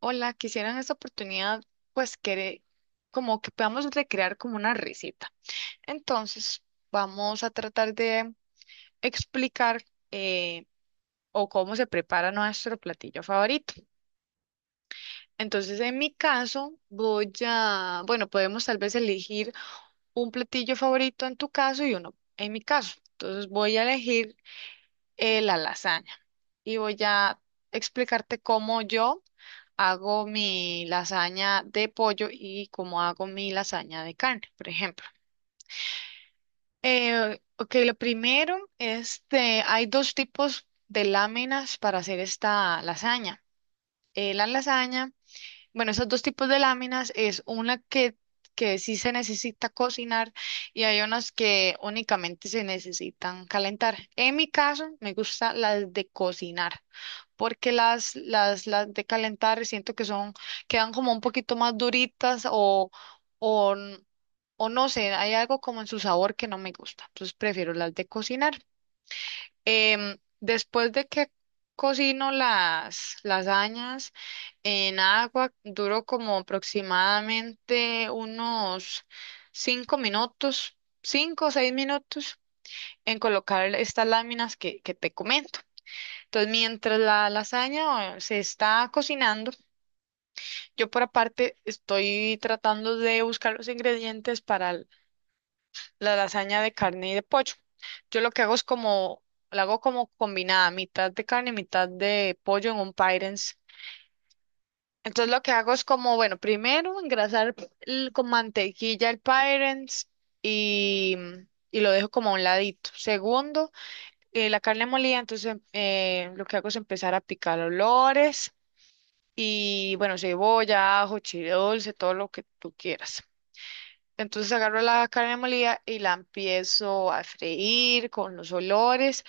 Hola, quisiera en esta oportunidad, pues, como que podamos recrear como una receta. Entonces, vamos a tratar de explicar eh, o cómo se prepara nuestro platillo favorito. Entonces, en mi caso, bueno, podemos tal vez elegir un platillo favorito en tu caso y uno en mi caso. Entonces, voy a elegir la lasaña y voy a explicarte cómo yo hago mi lasaña de pollo y cómo hago mi lasaña de carne, por ejemplo. Ok, lo primero, hay dos tipos de láminas para hacer esta lasaña. La lasaña, bueno, esos dos tipos de láminas es una que sí se necesita cocinar y hay unas que únicamente se necesitan calentar. En mi caso, me gusta las de cocinar porque las de calentar siento que son, quedan como un poquito más duritas o, n- o no sé, hay algo como en su sabor que no me gusta, entonces prefiero las de cocinar. Después de que cocino las lasañas en agua, duro como aproximadamente unos 5 minutos, 5 o 6 minutos en colocar estas láminas que te comento. Entonces, mientras la lasaña se está cocinando, yo por aparte estoy tratando de buscar los ingredientes para la lasaña de carne y de pollo. Yo lo que hago es como, la hago como combinada, mitad de carne y mitad de pollo en un pyrex. Entonces lo que hago es como, bueno, primero engrasar con mantequilla el pyrex y lo dejo como a un ladito. Segundo, la carne molida, entonces lo que hago es empezar a picar olores. Y bueno, cebolla, ajo, chile dulce, todo lo que tú quieras. Entonces agarro la carne molida y la empiezo a freír con los olores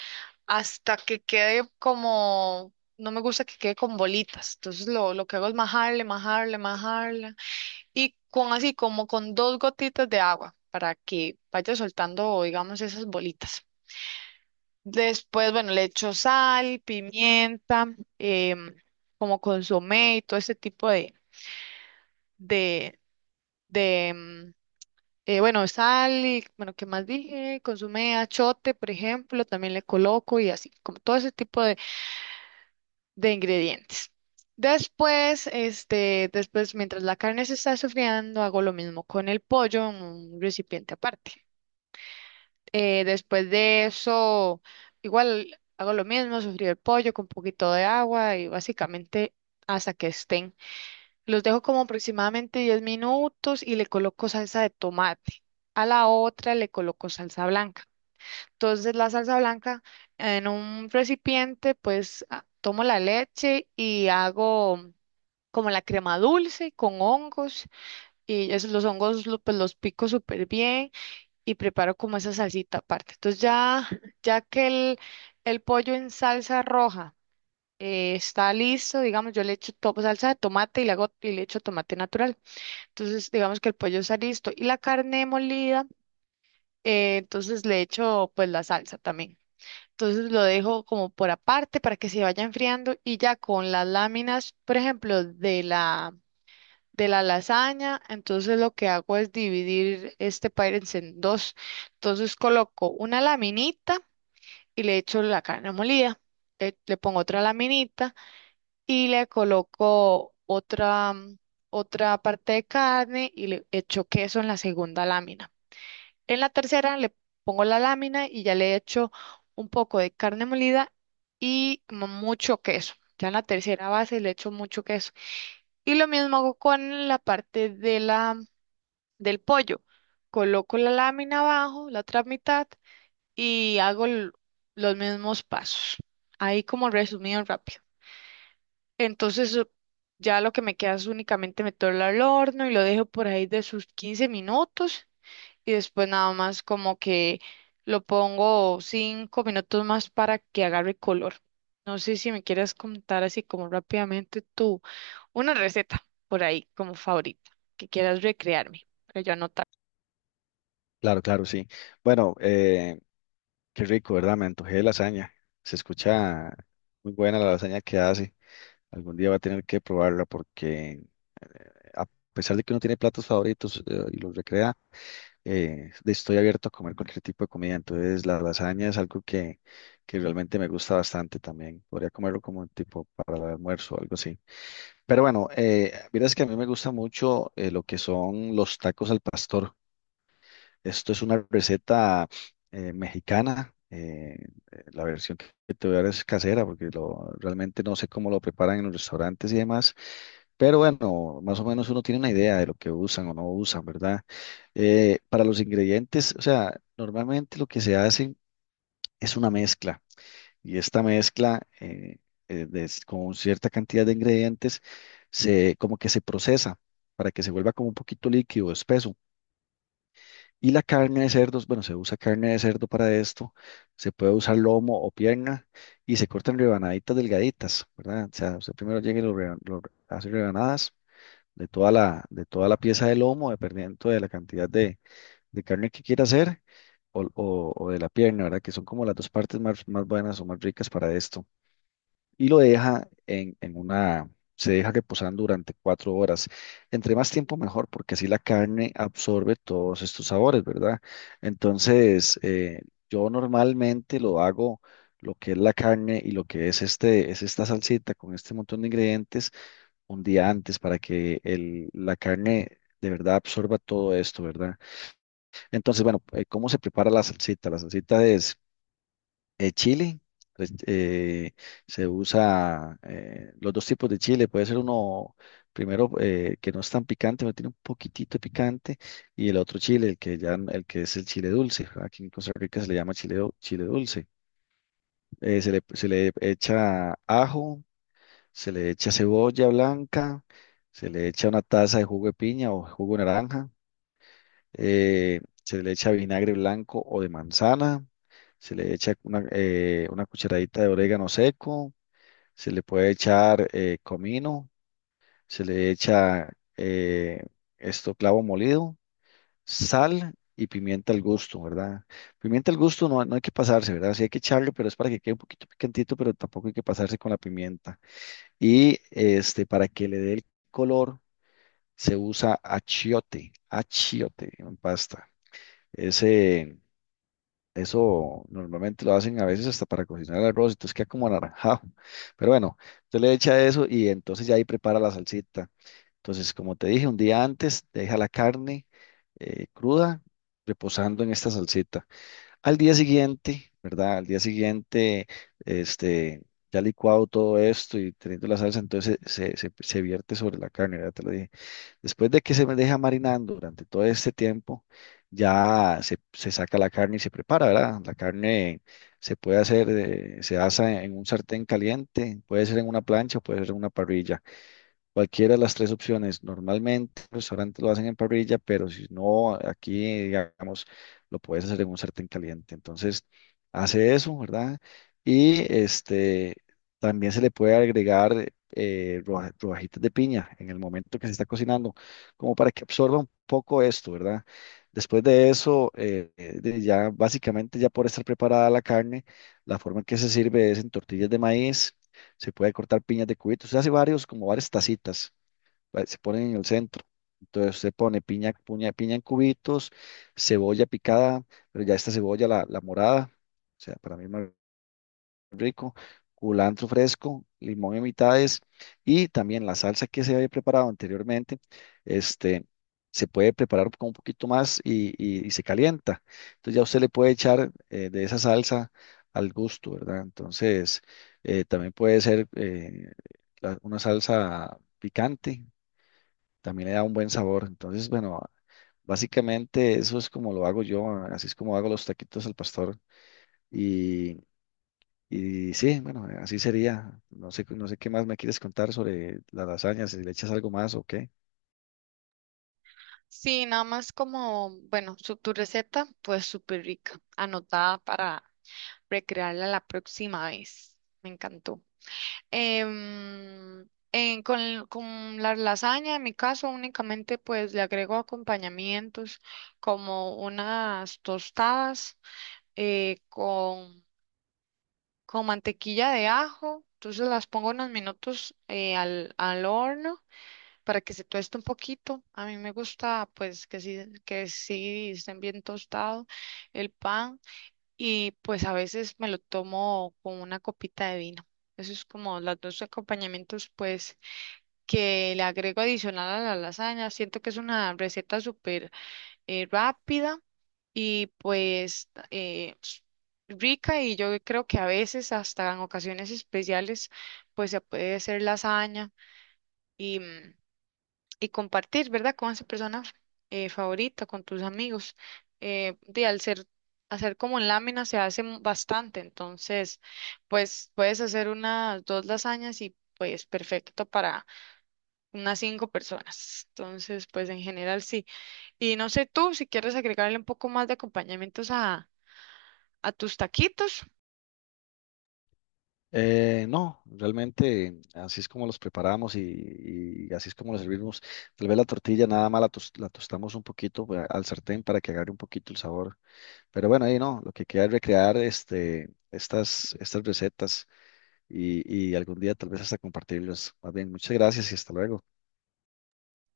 hasta que quede como, no me gusta que quede con bolitas. Entonces lo que hago es majarle, majarle, majarle y con así como con dos gotitas de agua para que vaya soltando, digamos, esas bolitas. Después, bueno, le echo sal, pimienta, em, como consomé y todo ese tipo de, de, bueno, sal y, bueno, ¿qué más dije? Consume achote, por ejemplo, también le coloco y así, como todo ese tipo de ingredientes. Después, mientras la carne se está sofriendo, hago lo mismo con el pollo en un recipiente aparte. Después de eso, igual hago lo mismo, sofrí el pollo con un poquito de agua y básicamente hasta que estén. Los dejo como aproximadamente 10 minutos y le coloco salsa de tomate. A la otra le coloco salsa blanca. Entonces la salsa blanca en un recipiente, pues tomo la leche y hago como la crema dulce con hongos y esos, los hongos pues, los pico súper bien y preparo como esa salsita aparte. Entonces ya, ya que el pollo en salsa roja está listo, digamos, yo le echo salsa de tomate y le hago y le echo tomate natural. Entonces, digamos que el pollo está listo y la carne molida, entonces le echo pues la salsa también. Entonces lo dejo como por aparte para que se vaya enfriando y ya con las láminas, por ejemplo, de la lasaña, entonces lo que hago es dividir este pairense en dos. Entonces coloco una laminita y le echo la carne molida. Le pongo otra laminita y le coloco otra parte de carne y le echo queso en la segunda lámina. En la tercera le pongo la lámina y ya le echo un poco de carne molida y mucho queso. Ya en la tercera base le echo mucho queso. Y lo mismo hago con la parte del pollo. Coloco la lámina abajo, la otra mitad, y hago los mismos pasos. Ahí como resumido rápido. Entonces ya lo que me queda es únicamente meterlo al horno y lo dejo por ahí de sus 15 minutos y después nada más como que lo pongo 5 minutos más para que agarre color. No sé si me quieras contar así como rápidamente tú una receta por ahí como favorita que quieras recrearme para yo anotar. Claro, claro, sí. Bueno, qué rico, ¿verdad? Me antojé de lasaña. Se escucha muy buena la lasaña que hace. Algún día va a tener que probarla porque a pesar de que uno tiene platos favoritos y los recrea, estoy abierto a comer cualquier tipo de comida. Entonces, la lasaña es algo que realmente me gusta bastante también. Podría comerlo como tipo para el almuerzo o algo así. Pero bueno, verás que a mí me gusta mucho lo que son los tacos al pastor. Esto es una receta mexicana. La versión que te voy a dar es casera, porque realmente no sé cómo lo preparan en los restaurantes y demás. Pero bueno, más o menos uno tiene una idea de lo que usan o no usan, ¿verdad? Para los ingredientes, o sea, normalmente lo que se hace es una mezcla. Y esta mezcla con cierta cantidad de ingredientes como que se procesa para que se vuelva como un poquito líquido, espeso. Y la carne de cerdos, bueno, se usa carne de cerdo para esto, se puede usar lomo o pierna y se cortan rebanaditas delgaditas, ¿verdad? O sea, usted primero llega y lo, reba- lo re- hace rebanadas de de toda la pieza de lomo, dependiendo de la cantidad de carne que quiera hacer o de la pierna, ¿verdad? Que son como las dos partes más buenas o más ricas para esto y lo deja en una, se deja reposando durante 4 horas. Entre más tiempo mejor, porque así la carne absorbe todos estos sabores, ¿verdad? Entonces, yo normalmente lo hago, lo que es la carne y lo que es es esta salsita con este montón de ingredientes un día antes para que la carne de verdad absorba todo esto, ¿verdad? Entonces, bueno, ¿cómo se prepara la salsita? La salsita es chile, pues, se usa los dos tipos de chile. Puede ser uno primero que no es tan picante, pero tiene un poquitito de picante, y el otro chile, el que es el chile dulce. Aquí en Costa Rica se le llama chile dulce. Se le echa ajo, se le echa cebolla blanca, se le echa una taza de jugo de piña o jugo de naranja, se le echa vinagre blanco o de manzana, se le echa una cucharadita de orégano seco, se le puede echar comino, se le echa eh, esto clavo molido, sal y pimienta al gusto, ¿verdad? Pimienta al gusto no hay que pasarse, ¿verdad? Sí hay que echarle, pero es para que quede un poquito picantito, pero tampoco hay que pasarse con la pimienta. Y este, para que le dé el color, se usa achiote, achiote en pasta. Ese Eso normalmente lo hacen a veces hasta para cocinar el arroz, entonces queda como anaranjado. Pero bueno, usted le echa eso y entonces ya ahí prepara la salsita. Entonces, como te dije, un día antes deja la carne cruda reposando en esta salsita. Al día siguiente, ¿verdad? Al día siguiente, este, ya licuado todo esto y teniendo la salsa, entonces se vierte sobre la carne, ya te lo dije. Después de que se me deja marinando durante todo este tiempo, se saca la carne y se prepara, ¿verdad? La carne se puede hacer, se asa en un sartén caliente, puede ser en una plancha o puede ser en una parrilla. Cualquiera de las tres opciones. Normalmente los restaurantes lo hacen en parrilla, pero si no, aquí, digamos, lo puedes hacer en un sartén caliente. Entonces, hace eso, ¿verdad? Y este, también se le puede agregar rodajitas de piña en el momento que se está cocinando, como para que absorba un poco esto, ¿verdad? Después de eso, de ya básicamente ya por estar preparada la carne, la forma en que se sirve es en tortillas de maíz. Se puede cortar piñas de cubitos. Usted hace varios, como varias tacitas, ¿vale? Se ponen en el centro. Entonces se pone piña en cubitos, cebolla picada, pero ya esta cebolla, la morada, o sea, para mí rico, culantro fresco, limón en mitades y también la salsa que se había preparado anteriormente, este, se puede preparar con un poquito más y se calienta. Entonces ya usted le puede echar de esa salsa al gusto, ¿verdad? Entonces también puede ser una salsa picante, también le da un buen sabor. Entonces, bueno, básicamente eso es como lo hago yo, así es como hago los taquitos al pastor. Y y sí, bueno, así sería. No sé, no sé qué más me quieres contar sobre las lasañas, si le echas algo más o qué. Sí, nada más como, bueno, tu receta pues súper rica, anotada para recrearla la próxima vez. Me encantó. Em, con la lasaña, en mi caso, únicamente pues le agrego acompañamientos como unas tostadas eh, con, con mantequilla de ajo. Entonces las pongo unos minutos al horno para que se tueste un poquito. A mí me gusta pues que sí estén bien tostado el pan y pues a veces me lo tomo con una copita de vino. Eso es como los dos acompañamientos pues que le agrego adicional a la lasaña. Siento que es una receta súper rápida y pues rica y yo creo que a veces, hasta en ocasiones especiales, pues se puede hacer lasaña y, mm, y compartir, ¿verdad? Con esa persona favorita, con tus amigos. Eh, de al ser, Hacer como en lámina se hace bastante, entonces pues puedes hacer unas dos lasañas y pues perfecto para unas cinco personas. Entonces, pues en general sí. Y no sé tú si quieres agregarle un poco más de acompañamientos a tus taquitos. No, realmente así es como los preparamos y así es como los servimos. Tal vez la tortilla nada más la tostamos un poquito pues, al sartén para que agarre un poquito el sabor. Pero bueno, ahí no, lo que queda es recrear estas recetas y algún día tal vez hasta compartirlas. Más bien, muchas gracias y hasta luego.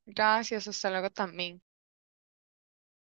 Gracias, hasta luego también.